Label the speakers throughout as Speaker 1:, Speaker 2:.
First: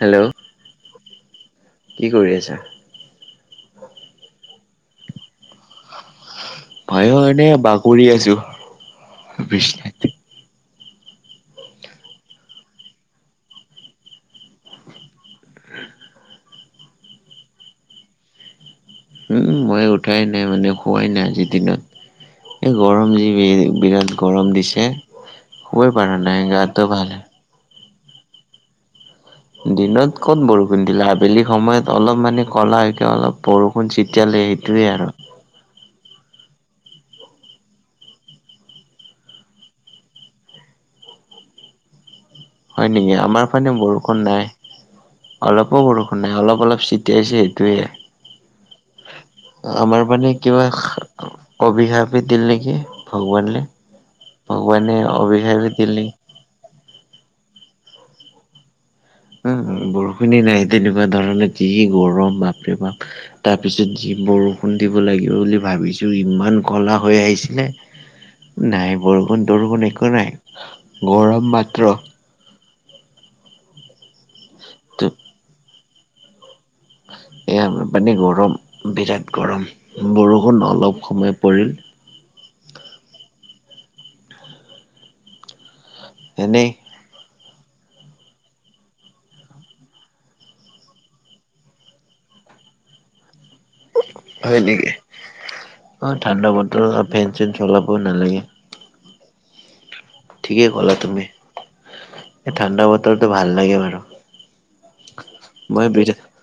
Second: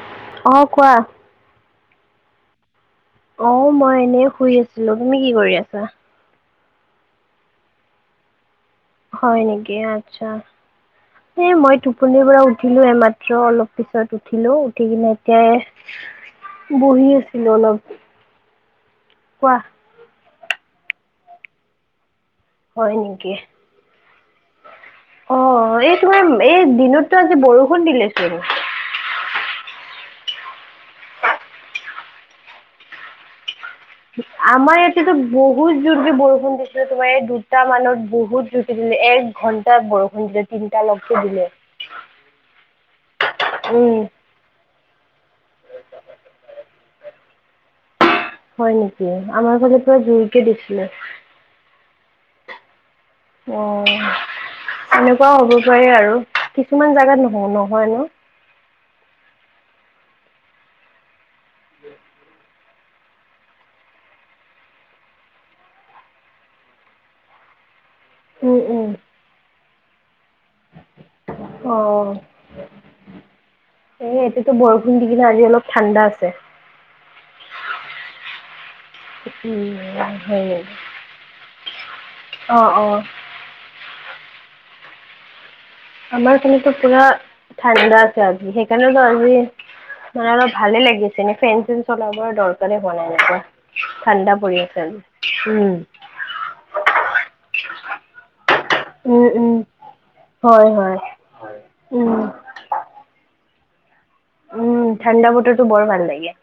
Speaker 1: Hello,
Speaker 2: অ কোৱা
Speaker 1: ' কি কৰি আছা?
Speaker 2: অ মই এনেই শুই আছিলো। তুমি কি কৰি আছা?
Speaker 1: ভাইৰ এনে বাকৰি আছো।
Speaker 2: হয় নেকি,
Speaker 1: বিছনাত।
Speaker 2: আচ্ছা। এ মই টোপনিৰ পৰা উঠিলো এইমাত্ৰ অলপ পিছত উঠিলো উঠি কিনে এতিয়াই
Speaker 1: [unintelligible]
Speaker 2: বহিয আছিলো অলপ।
Speaker 1: উম
Speaker 2: কোৱা
Speaker 1: মই উঠাই নাই মানে হোৱাই নাই আজিৰ দিনত এই
Speaker 2: হয়
Speaker 1: গৰম
Speaker 2: নেকি
Speaker 1: য বিৰাট গৰম দিছে
Speaker 2: অ
Speaker 1: শুবই
Speaker 2: এই
Speaker 1: পাৰা
Speaker 2: তোমাৰ
Speaker 1: নাই
Speaker 2: এই
Speaker 1: গাটো ভাল
Speaker 2: দিনততটো আজি বৰষুণ দিলেচোন
Speaker 1: দিনত ক'ত বৰষুণ দিলে আবেলি সময়ত অলপ মানে ক'লাকে অলপ বৰষুণ ছতিিয়ালে
Speaker 2: আমাৰ
Speaker 1: সেইটোোৱে আৰু
Speaker 2: ইয়াতেতো বহুত জোৰকে বৰষুণ দিছিলো তোমাৰ এই দুটা মানত বহুত জুখি দিলে এক ঘন্টাত বৰষুণ দিলে তিনিটা লগত চে
Speaker 1: উ হয় নেকি আমাৰ ফানে
Speaker 2: উম
Speaker 1: বৰষুণ নাই অলপো বৰষুণ নাই অলপ অলপ চ এতিয়াছে সেইটোোৱে
Speaker 2: হয় নেকি ফালে পুৰা
Speaker 1: আমাৰ মানে
Speaker 2: জোৰকে
Speaker 1: কিবা
Speaker 2: দিছিলে
Speaker 1: কবি খাপি দিল নেকি ভগৱানলে
Speaker 2: অ
Speaker 1: ভগৱানে
Speaker 2: এনেকুৱাও হ'ব
Speaker 1: অভিশাপে দিল
Speaker 2: পাৰে
Speaker 1: নেকি
Speaker 2: আৰু কিছুমান জাগাত নহয় ন হয়য় নো
Speaker 1: হ বৰষুণি নাই তেনেকুৱা ধৰণে যি গৰম বাপৰে তাৰ পিছত যি বৰষুণ দিব লাগিব বুলি ভাবিছোঁ ইমান ক'লা হৈ আহিছিলে
Speaker 2: উম উম
Speaker 1: নাই বৰষুণ তৰগুণ একো নাই গৰম মাত্ৰ
Speaker 2: অ', এ এতিতো বৰষুণ দি কিনে আজি অলপ ঠাণ্ডা আছে
Speaker 1: এয়াৰপানী গৰম বিৰাট গৰম
Speaker 2: উম। হয়
Speaker 1: বৰষুণ
Speaker 2: নেকি?
Speaker 1: অলপ সময় পৰিল
Speaker 2: অ অ আমাৰ
Speaker 1: এনেই
Speaker 2: সানতো পুৰা ঠাণ্ডা আছে আজি সেইকাৰণেতো আজি মানে অলপ ভালে লাগিছে ন ফেন চ চলাবৰ দৰকাৰ বনাই না
Speaker 1: হয় নেকি অ ঠাণ্ডা বতৰ ফে চেন সেওলব নালাগ
Speaker 2: উম উম
Speaker 1: ঠিকেই
Speaker 2: হয়,
Speaker 1: ক'লা
Speaker 2: হয়,
Speaker 1: তুমি
Speaker 2: উম।
Speaker 1: ঠাণ্ডা বতৰটোো ভাল লাগে বাৰু
Speaker 2: উম ঠাণ্ডা মটৰটো বৰ ভাল লাগে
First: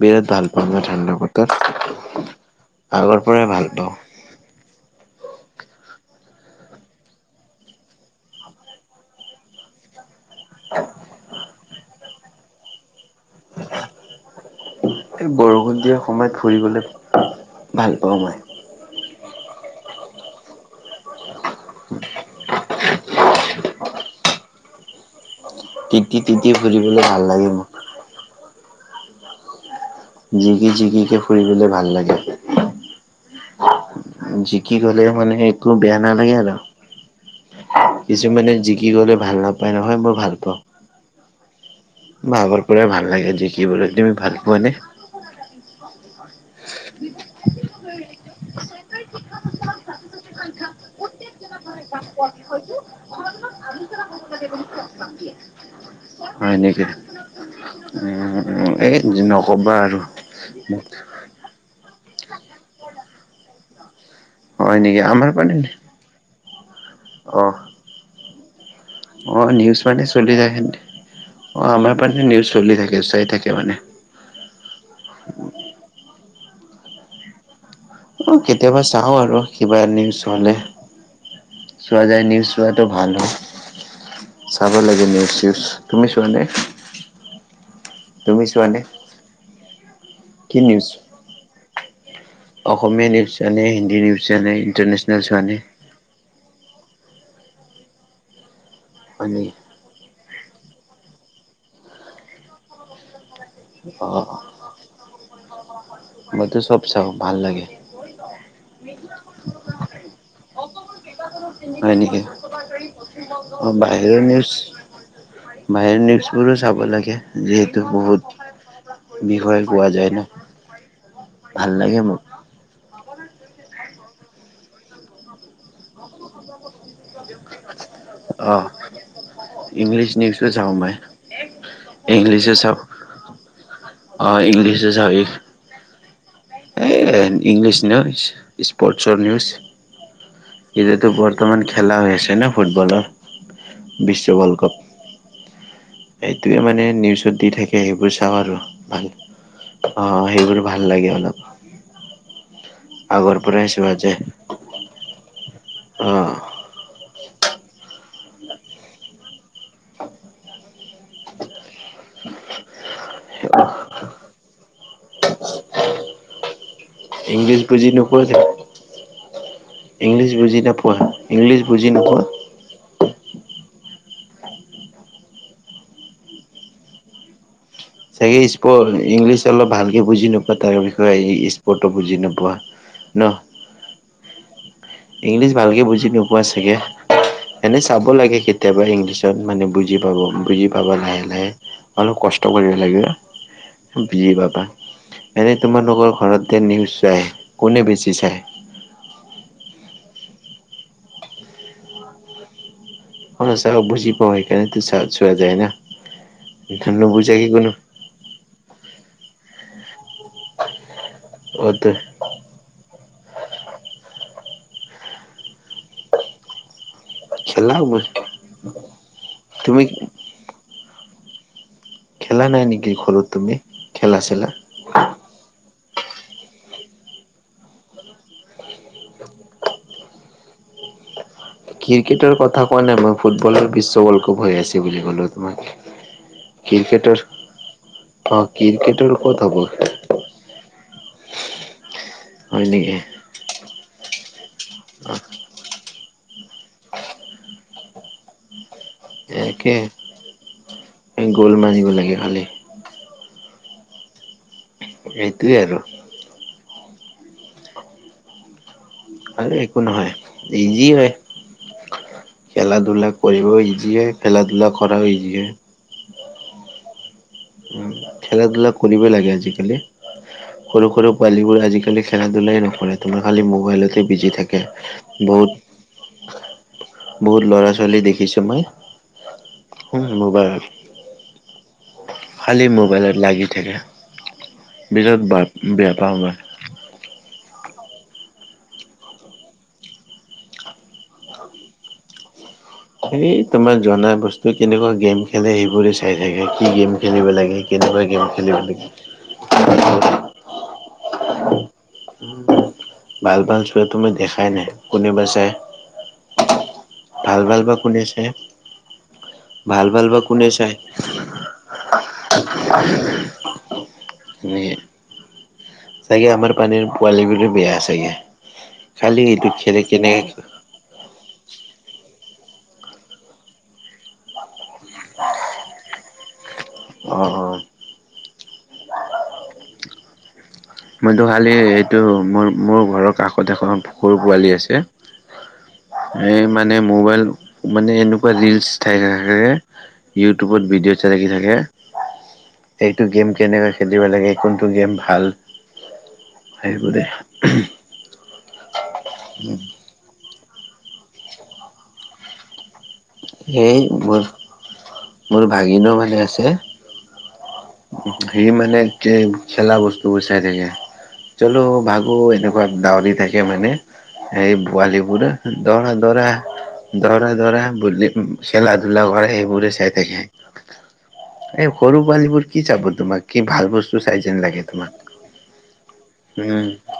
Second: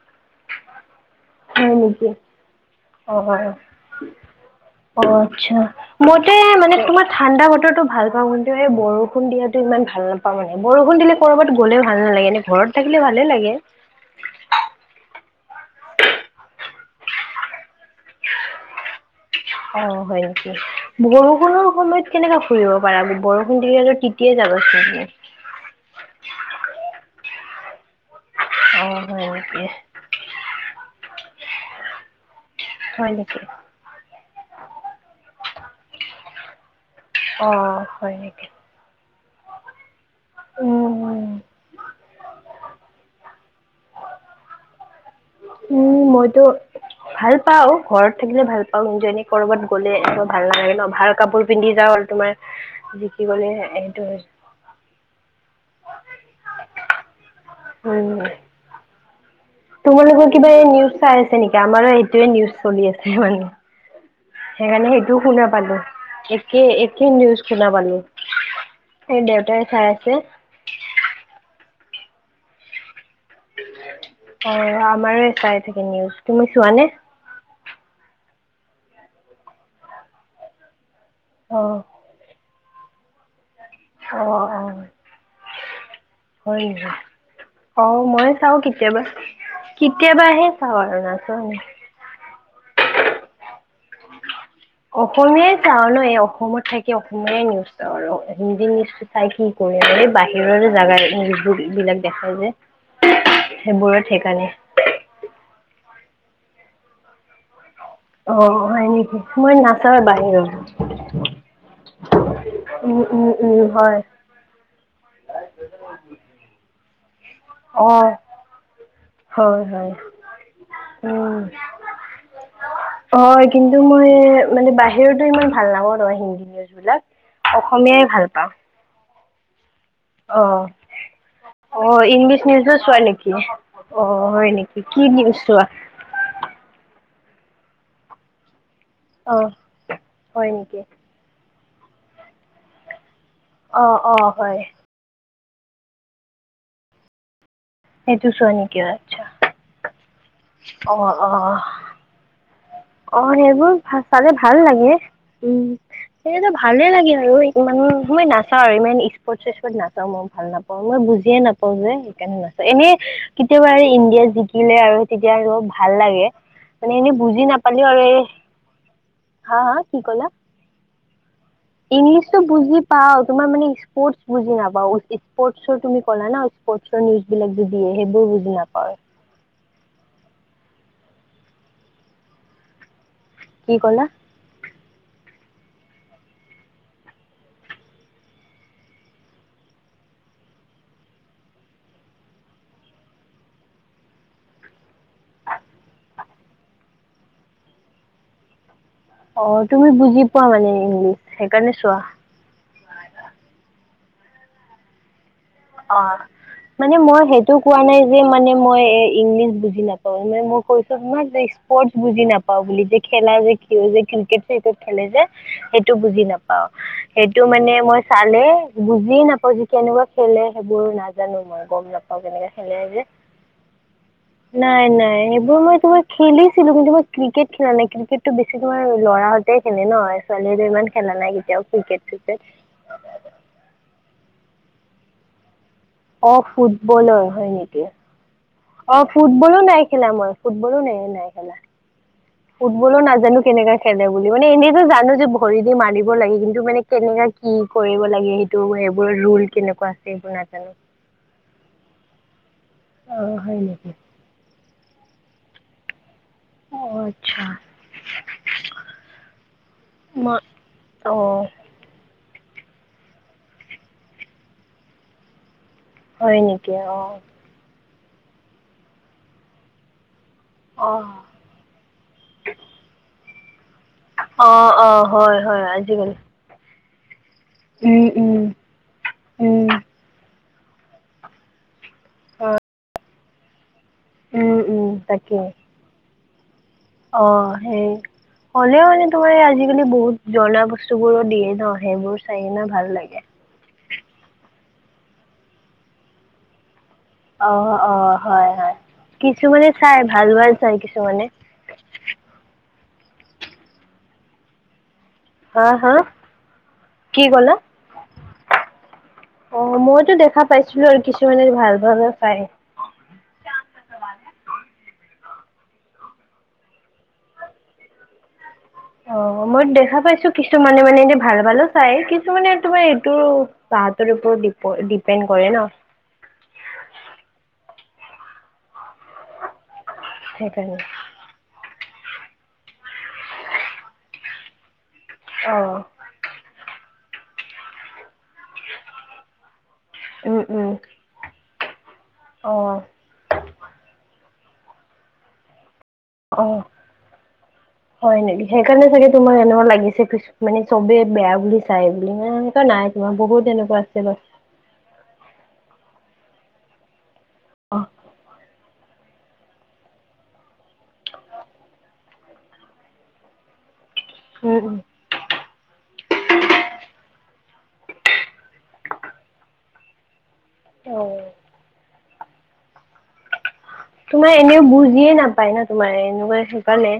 Speaker 1: বেত ভাল পা ন াঠণ্ড হঠৎ
Speaker 2: হয় নেকি?
Speaker 1: আগৰ
Speaker 2: অ',
Speaker 1: পৰাই ভাল পাওঁ
Speaker 2: আ্া মতে মানে তোমাৰ ঠাণ্ডা বতৰটো ভাল পাও কিন্তু এই বৰষুণ দিয়াতটো ইমান ভাল নাপা মানে বৰষুণ দিলে কৰবাত গ'লে ভাল নালাগে এনেে ঘৰত থাকিলে ভালে লাগে
Speaker 1: এই বৰষুণ দিয়া সময়ত ফুৰিবলৈ ভাল পাওঁ মই
Speaker 2: অ হয়ক বৰষুণৰ সময়ত কেনেককাে ফুৰিব পাৰা বৰষুণ দি তিয়ে যাব চোনে
Speaker 1: তিতি তিতি ফুৰিবলৈ ভাল লাগে মোক
Speaker 2: অ সক
Speaker 1: জিকি জিকিকে ফুৰিবলৈ ভাল লাগে
Speaker 2: হয় নেকি
Speaker 1: কি ক'লে মানে একো বেয়া নালাগে আৰু
Speaker 2: অ' হয় নেকি
Speaker 1: কিছুমানে জিকি গলে ভাল নাপায় নহয় মোৰ
Speaker 2: উম উ
Speaker 1: বৰ পৰা ভাল লাগে যে কি বো তুমি ভাল পোৱা নে
Speaker 2: উম মইতো
Speaker 1: [inaudible]
Speaker 2: ভাল পাও ঘৰত থাকিলে ভাল পাও নিজনে কৰবাত গ'লে এক ভাল নালাগে ন ভাল কাপোৰ পিন্ধি যাও তোমাৰ জ কি কলে এইটো
Speaker 1: হয় নেকি উ
Speaker 2: উম
Speaker 1: এই ন
Speaker 2: তোমালোকৰ কিবা এই নিউজ চাই আছে নেকি আমাৰো এইটোয়ে নিউজ চলি আছে মানে
Speaker 1: হয়
Speaker 2: সেইকাৰণে
Speaker 1: নেকি?
Speaker 2: সেইটোও
Speaker 1: আমাৰ
Speaker 2: শুনা
Speaker 1: মানে
Speaker 2: পালো একে একে নিউজ
Speaker 1: অ',
Speaker 2: শুনা পালো এই
Speaker 1: অ
Speaker 2: দেউতাই
Speaker 1: নিউজ
Speaker 2: চাই
Speaker 1: মানে
Speaker 2: আছে
Speaker 1: চলি থাকে অ আমাৰ মানে নিউজ চলি থাকে চাই থাকে মানে। অ',
Speaker 2: অ আমাৰো চাই থাকে নিউজ তুমি চোৱাানে
Speaker 1: অ কেতিয়াবা চাওঁ আৰু কিবা এ নিউজ হ'লে
Speaker 2: অ
Speaker 1: চোৱা যায় নিউজ। চোৱাটো ভাল
Speaker 2: অ
Speaker 1: হ'
Speaker 2: অ
Speaker 1: চাব লাগে নিউজ চউজ তুমি চোৱাানে?
Speaker 2: হয় নেকি অ মই চাঊও কেতিয়াবা, কেতিয়াবাহে
Speaker 1: কি
Speaker 2: চাওঁ
Speaker 1: নিউজ
Speaker 2: আৰু [unintelligible]
Speaker 1: অসমীয়া নিউজ নে হিন্দী নিউজ? চোৱা নে ইণ্টাৰনেশ্যনেল চোৱা
Speaker 2: অসমীয়াই
Speaker 1: নে
Speaker 2: চাওঁ ন এই অসমত থাকে অসমীয় নিউজ চাওঁ আৰু হিন্দী নিউজটো চাই
Speaker 1: হয়
Speaker 2: কি
Speaker 1: নেকি
Speaker 2: কৰিম? ব [unintelligible] সেইবোৰো
Speaker 1: অ
Speaker 2: [unintelligible]
Speaker 1: মইতো চব চাওঁ ভাল লাগে।
Speaker 2: অ হয় নেকি, মই নাচাওঁ বাহিৰৰ।
Speaker 1: হয় নেকি?
Speaker 2: উম উম উম
Speaker 1: অ
Speaker 2: হয়
Speaker 1: বাহিৰৰ নিউজ বাহিৰ নিউজ বোৰো চাব লাগে। যিহেতু
Speaker 2: অ
Speaker 1: বহুত
Speaker 2: হয়
Speaker 1: বিষয়ে পোৱা
Speaker 2: হয়
Speaker 1: যায় ন।
Speaker 2: উম
Speaker 1: ভাল লাগে মোৰ।
Speaker 2: হয় কিন্তু মই মানে বাহিৰৰতো ইমান ভাল নাপাওঁ মানে হিন্দী নিউজ বিলাক। অসমীয়াই ভাল পাওঁ।
Speaker 1: অ ইংলিছ
Speaker 2: অ
Speaker 1: নিউজো চাওঁ মই
Speaker 2: অ ইংলিছ
Speaker 1: ইংলিছো
Speaker 2: নিউজো
Speaker 1: চাওঁ
Speaker 2: চোৱা নেকি? অ হয় নেকি
Speaker 1: ইংলিছো
Speaker 2: কি
Speaker 1: চাওঁ
Speaker 2: নিউজ চোৱা?
Speaker 1: এই ইংলিছ নিউজ স্পৰ্টছৰ
Speaker 2: অ
Speaker 1: নিউজ।
Speaker 2: হয় নেকি
Speaker 1: এতিয়াতো বৰ্তমান খেলা হৈ আছে ন ফুটবলৰ।
Speaker 2: অ অ হয়।
Speaker 1: এইটোৱে মানে নিউজত দি থাকে। তে সেইবোৰ
Speaker 2: সেইটো
Speaker 1: চাওঁ
Speaker 2: চোৱা
Speaker 1: আৰু
Speaker 2: নেকি
Speaker 1: ভাল
Speaker 2: আচ্ছা
Speaker 1: অঁ সেইবোৰ ভাল
Speaker 2: অ
Speaker 1: লাগে অলপ।
Speaker 2: অ অ
Speaker 1: আগৰ পৰাই
Speaker 2: সেইবোৰ
Speaker 1: চোৱা যায়
Speaker 2: চালে ভাল লাগে উম।
Speaker 1: অ
Speaker 2: সেই‌ ভালে লাগে আৰু ইমান মই নাচাওঁ আৰু ইমান স্পৰ্ট চৰ্ট নাচাওঁ মই ভাল নাপাওঁ। মই বুজিয়ে নাপাওঁ যে সেইকাৰণে নাচাওঁ এনে কেতিয়াবা আৰু ইণ্ডিয়া জিকিলে আৰু তেতিয়া ৰ ভাল লাগে মানে এনেই বুজি নাপ
Speaker 1: [unintelligible]
Speaker 2: হা, হা, কি কলা
Speaker 1: ইংলিছ বুজি নোপোৱা ইংলিছ বুজি নোপোৱা
Speaker 2: ইংলিছতটো বুজি পাওঁ, তোমাৰ মানে স্পৰ্ট বুজি নাপাওঁ, স্পৰ্ছৰ তুমি কলা ন স্পৰ্ছৰ নিউজ বিলাক যদি
Speaker 1: চাগে ইচকো ইংলিছ অলপ ভালকে বুজি নোপোৱা। বা তাৰ বিষয়ে স্পষ্ট বুজি নোপোৱা ন?
Speaker 2: কি ক'লা?
Speaker 1: ইংলিছ ভালকে বুজি নোপোৱা চাগে? এনে চাব লাগে কেতিয়াবা ইংলিছত মানে বুজি পাব বুজি পাবা লাহে লাহে অলপ ক কষ্ট কৰিব লাগিব বুজি পাবা। এনেই তোমালোকৰ ঘৰতে যে নিউজ চাই কোনে বেছি চায়?
Speaker 2: অ' তুমি বুজি পোৱা মানে ইংলিছ সেইকাৰণে চোৱা।
Speaker 1: হয়, চাওঁ বুজি পাওঁ সেইকাৰণেতো চাই আছোঁ।
Speaker 2: অ' মানে মই
Speaker 1: নুবুজাকে
Speaker 2: সেইটো
Speaker 1: কোনো
Speaker 2: কোৱা নাই যে মানে মই ইংলিছ বুজি নাপাওঁ। মানে মই কৈছো মানে যে
Speaker 1: অ ত
Speaker 2: স্পৰ্ট বুজি নাপাওঁ বুলি যে। খেলা যে কি যে ক্ৰিকেট চ্ৰিকেট খেলে যে সেইটো বুজি নাপাওঁ। সেইটো মানে
Speaker 1: খেলা
Speaker 2: মই চালে বুজিয়েই নাপাওঁ। যে
Speaker 1: তুমি
Speaker 2: কেনেকুৱা? খেলে নাজানো
Speaker 1: খেলা নাই নেকি
Speaker 2: মই।
Speaker 1: ঘৰত তুমি খেলা চেলা?
Speaker 2: নাই নাই সেইবোৰ মই তোমাৰ খেলি খেলি ছিলো কিন্তু মই ক্ৰিকেট খেলা নাই, ক্ৰিকেটটো বেছি তোমাৰ ল'ৰা হতে খেলে ন ছোৱালীহতে ইমান খেলা নাই। কেতিয়াও ক্ৰিকেট
Speaker 1: ক্ৰিকেটৰ
Speaker 2: চিকেট
Speaker 1: কথা কোৱা নাই মই ফুটবল আৰু বিশ্ব ৱৰ্ল্ড কপ হৈ আছে বুলি কলো তোমাক।
Speaker 2: অ'
Speaker 1: ক্ৰিকেটৰ
Speaker 2: ফুটবলৰ হয় নেকি?
Speaker 1: অ
Speaker 2: অ'
Speaker 1: ক্ৰিকেটৰ ক'ত হ'ব
Speaker 2: ফুটবলো নাই খেলা মই ফুটবলো নাই নাই খেলা।
Speaker 1: হয় নেকি?
Speaker 2: ফুটবলো নাজানো কেনেকা খেলে বুলি মানে এনেইতো জানো যে ভৰি দি মাৰি দিব লাগে কিন্তু মানে কেনেকা কি কৰিব লাগে সেইটো। বোৰ ৰোল
Speaker 1: একে
Speaker 2: কেনেকুৱা আছে এইবোৰ নাজানো।
Speaker 1: গ'ল মাৰিব লাগে খালি।
Speaker 2: অ' হয় নেকি?
Speaker 1: সেইটোৱে আৰু।
Speaker 2: অ' আচ্ছা।
Speaker 1: আৰু একো নহয়
Speaker 2: মই
Speaker 1: ইজি হয়।
Speaker 2: অ
Speaker 1: খেলা-ধূলা কৰিব ইজিয়ে খেলা-ধূলা কৰাও ইজিয়ে।
Speaker 2: হয় নেকি অ'।
Speaker 1: খেলা-ধূলা কৰিব‌ই লাগে আজিকালি। সৰু
Speaker 2: অ
Speaker 1: সৰু পোৱালী বোৰ আজিকালি খেলা ধূলাই নকৰে তোমাৰ খালি মোবাইলত। বিজি
Speaker 2: অ
Speaker 1: থাকে
Speaker 2: অ হয় হয় আজিকালি
Speaker 1: বহুত। বহুত ল'ৰা-ছোৱালী
Speaker 2: উম উম
Speaker 1: দেখিছো মই
Speaker 2: উম
Speaker 1: খুব মোবাইল।
Speaker 2: হয়
Speaker 1: খালী মোবাইলত লাগি থাকে
Speaker 2: উম উম
Speaker 1: বিৰাত
Speaker 2: তাকে
Speaker 1: বে বেয়া পাওঁ ম‌ই।
Speaker 2: অ' হেই। হ'লেও মানে তোমাৰ আজিকালি বহুত জনা বস্তু বোৰো দিয়ে ন' সেইবোৰ চাই কিনে। ভাল লাগে
Speaker 1: এই তোমাৰ জনা বস্তু কেনেকুৱা গেম খেলে সেইবোৰে চাই থাকে কি গেম। খেলিব লাগে
Speaker 2: অ'
Speaker 1: কেনেকুৱা
Speaker 2: অ'
Speaker 1: গেম
Speaker 2: হয়,
Speaker 1: খেলিব
Speaker 2: হয়
Speaker 1: লাগে
Speaker 2: কিছুমানে চাই ভাল ভাল চাই কিছু। কিছুমানে।
Speaker 1: ভাল ভাল চোৱা তো মই দেখাই নাই। কোনেবা চাই
Speaker 2: হা, হা কি
Speaker 1: ভাল
Speaker 2: ক'লা?
Speaker 1: ভাল বা কোনে চাই?
Speaker 2: অ',
Speaker 1: ভাল ভাল
Speaker 2: মইতো
Speaker 1: বা
Speaker 2: দেখা
Speaker 1: কোনে চাই?
Speaker 2: পাইছিলো আৰু কিছুমানে ভাল ভালো চাই।
Speaker 1: এনেই। চাগে আমাৰ [unintelligible] পোৱালী বোৰ বেয়া চাগে। খালি
Speaker 2: অ'
Speaker 1: এইটো
Speaker 2: মই
Speaker 1: খেলে
Speaker 2: দেখা পাইছো,
Speaker 1: কেনেকে
Speaker 2: কিছুমানে মানে এনে ভাল ভালো চাই কিন্ত। কিছুমানে তোমাৰ এইটো তাহাঁতৰ ওপৰত নিৰ্ভ দি পেন্ট কৰে ন।
Speaker 1: অ অ
Speaker 2: সেইকাৰণে
Speaker 1: মইতো ভালে এইটো মোৰ মোৰ ঘৰৰ কাষত এখন সৰু পোৱালি আছে।
Speaker 2: অ'।
Speaker 1: এ মানে মোবাইল মানে এনেকুৱা ৰিলচ্ চাই থাকে।
Speaker 2: উম, উম,
Speaker 1: ইউটিউবত ভিডিঅ' চাই লাগি থাকে
Speaker 2: অ',
Speaker 1: এইটো গেম কেনেকৈ খেলিব লাগে। কোনটো গেম ভাল
Speaker 2: অ',
Speaker 1: সেইবোৰে
Speaker 2: হয় নেকি সেইকাৰণে চাগে তোমাৰ এনেকুৱ লাগিছে কিছুমানে। চবে বেয়া বুলি চাই বুলি মানে নাই। তোমাৰ বহুত এনেকুৱা
Speaker 1: সেই
Speaker 2: আছে বাৰু
Speaker 1: মোৰ মোৰ ভাগিনো মানে। আছে
Speaker 2: অ',
Speaker 1: সি মানে। খেলা বস্তুবোৰ চাই থাকে চলো ভাগো এনেকুৱা ডাউৰী থাকে মানে। এই
Speaker 2: উম, উম,
Speaker 1: বোৱালি বোৰ দৌৰা দৌৰা দৌৰা দৌৰা বুলি। উম, খেলা-ধূলা কৰে সেইবোৰে চাই থাকে।
Speaker 2: অ',
Speaker 1: পোৱালীবোৰ কি চাব তোমাক কি। ভাল বস্তু চাই
Speaker 2: তোমাৰ
Speaker 1: যেন
Speaker 2: এনেও
Speaker 1: লাগে তোমাক।
Speaker 2: বুজিয়ে নাপায় ন' তোমাৰ এনেকুৱা
Speaker 1: উম
Speaker 2: সেইকাৰনে।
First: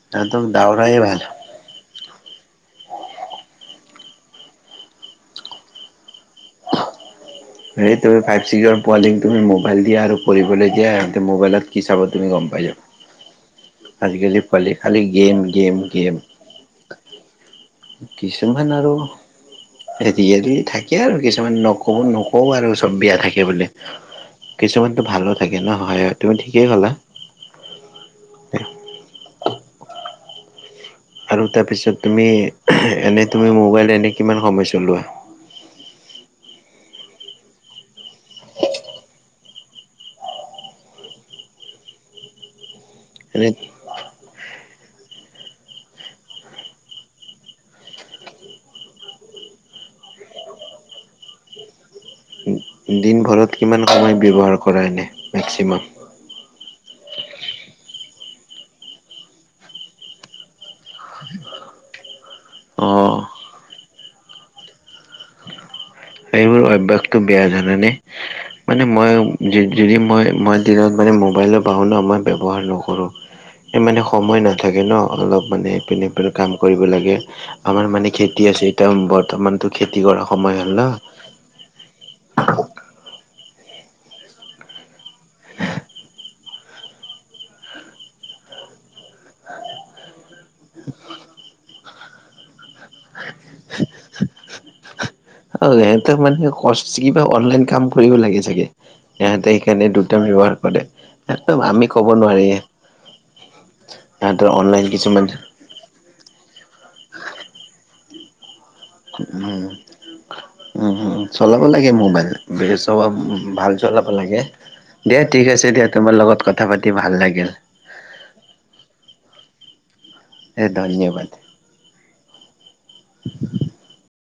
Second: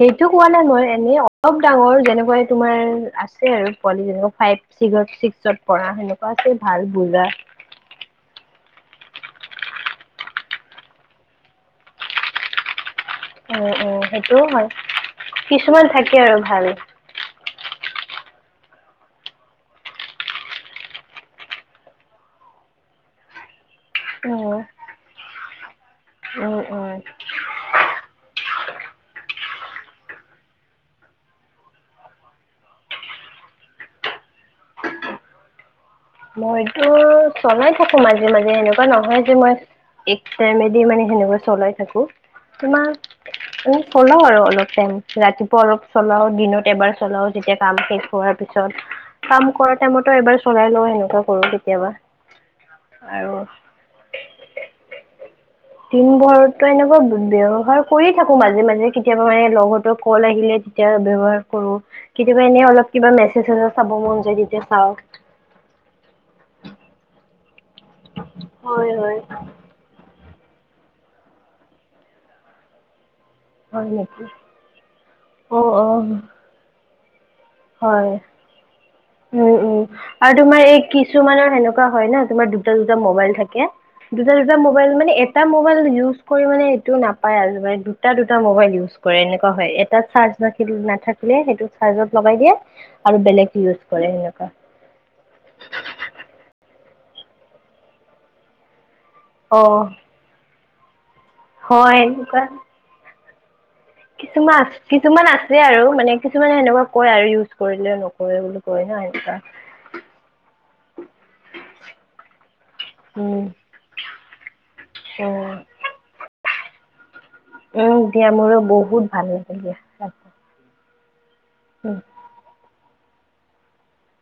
Speaker 2: সেইটো
Speaker 1: তাহাঁতক
Speaker 2: কোৱা নাই মই
Speaker 1: দাউৰাই
Speaker 2: এনেই
Speaker 1: ভাল।
Speaker 2: অলপ ডাঙৰ যেনেকুৱা। তোমাৰ আছে আৰু পোৱালি যেনেকুৱা ফাইভ ছিক্জত ছিক্সত পঢা সেনেকা।
Speaker 1: সেই ত' ফাইভ চিক্‌জৰ পোৱালি তুমি মোবাইল দিয়া আৰু পঢ়িবলৈ দিয়া সিহঁতে মোবাইলত কি চাব তুমি গম পাই যাবা।
Speaker 2: উম উম
Speaker 1: আজিকালি
Speaker 2: সেইটোও হয়
Speaker 1: পোৱালি খালী গেম গেম
Speaker 2: কিছুমান
Speaker 1: গেম।
Speaker 2: থাকে আৰু ভাল
Speaker 1: কিছুমান আৰু [unintelligible] থাকে আৰু কিছুমান নকব নকওঁ আৰু চব বেয়া থাকে বোলে।
Speaker 2: উম
Speaker 1: কিছুমানতো ভালো থাকে ন' হয়।
Speaker 2: উম উম।
Speaker 1: দেহ। আৰু তাৰ পিছত তুমি এনে তুমি মোবাইল এনে কিমান সময় চলোৱা [unintelligible]
Speaker 2: মইতো চলাই থাকো মাজে মাজে এেনেকুৱা নহয় যে মই একা টাইমেদি মানে সেনেকা চলাই থাকো তোমাৰ
Speaker 1: এনে
Speaker 2: উ চলাও আৰু অলপ টাইম ৰাতি পৰৱ চলাও দিনত এবাৰ চলাও যেতিয়া কাম শেষ হোৱাৰ পিছত কাম কৰা টাইমতো এবাৰ চলাই লওঁ সেনেকুৱা কৰো কেতিয়াবা আৰু
Speaker 1: দিনভৰত কিমান সময় ব্যৱহাৰ কৰা এনে মেক্সিমাম
Speaker 2: ব্যৱসাৰ কৰি থাকো মাজে মাজে কেতিয়াবা মানে লগত কল আহিলে তেতিয়া ব্যৱহাৰ কৰো কেতিয়াবা এনে অলপ কিবা
Speaker 1: অ'
Speaker 2: মেছেজ চাব মন যায় তেতিয়া চাওঁ
Speaker 1: এইবোৰ অভ্য়াসতটো বেয়া জান নে মানে
Speaker 2: হয়
Speaker 1: মই
Speaker 2: হয়
Speaker 1: যদি মই মই দিনত মানে মোবাইলৰ পাহৰো ন মই ব্যৱহাৰ নকৰোঁ সেই
Speaker 2: হয়
Speaker 1: মানে
Speaker 2: নেকি
Speaker 1: সময় নাথাকে ন অলপ
Speaker 2: অ
Speaker 1: মানে
Speaker 2: অ
Speaker 1: ইপিনেপিনে কাম কৰিব লাগে আমাৰ
Speaker 2: হয়
Speaker 1: মানে খেতি আছে এতিয়া
Speaker 2: উম
Speaker 1: বৰ্তমানতো
Speaker 2: উম
Speaker 1: খেতি কৰা
Speaker 2: আৰু
Speaker 1: সময়
Speaker 2: তোমাৰ
Speaker 1: হ'ল
Speaker 2: এই
Speaker 1: ন।
Speaker 2: কিছুমানৰ সেনেকুৱা হয় ন তোমাৰ দুটা দুটা মবাইল থাকে দুটা দুটা মোবাইল মানে এটা মোবাইল ইউজ কৰি মানে এইটো নাপাই আৰু মানে দুটা দুটা মোবাইল উচ্ কৰে এনেকা হয় এটা চাচ নাথিলে সেই চাচ লগ দিয়ে আৰু বেলেগ ইউজ কৰে সেনেকুৱা
Speaker 1: অ সিহঁতে মানে কষ্ট কিবা অনলাইন কাম কৰিব লাগে চাগে সহতে
Speaker 2: অ
Speaker 1: সেইকাৰণে দুটাম ব্যৱহাৰ কৰে একদম আমি
Speaker 2: হয়
Speaker 1: ক'ব
Speaker 2: এনেকুৱা
Speaker 1: নোৱাৰি সিহঁতৰ
Speaker 2: কিছুমান
Speaker 1: অনলাইন
Speaker 2: কিছুমান আছে আৰু মানে কিছুমানে সেনেকুৱা কয় আৰু ইউজ কৰিলে নকৰে বোলো [unintelligible]
Speaker 1: উমম চলাব লাগে মোবাইল চব
Speaker 2: উম
Speaker 1: ভাল চলাব লাগে দিয়া ঠিক
Speaker 2: উম
Speaker 1: আছে দিয়া তোমাৰ লগত কথা পাতি ভাল লাগে
Speaker 2: উম দিয়া মোৰো বহুত ভাল লাগে দিয়া ৰা
Speaker 1: এ ধন্যবাদ
Speaker 2: হম,
Speaker 1: [unintelligible]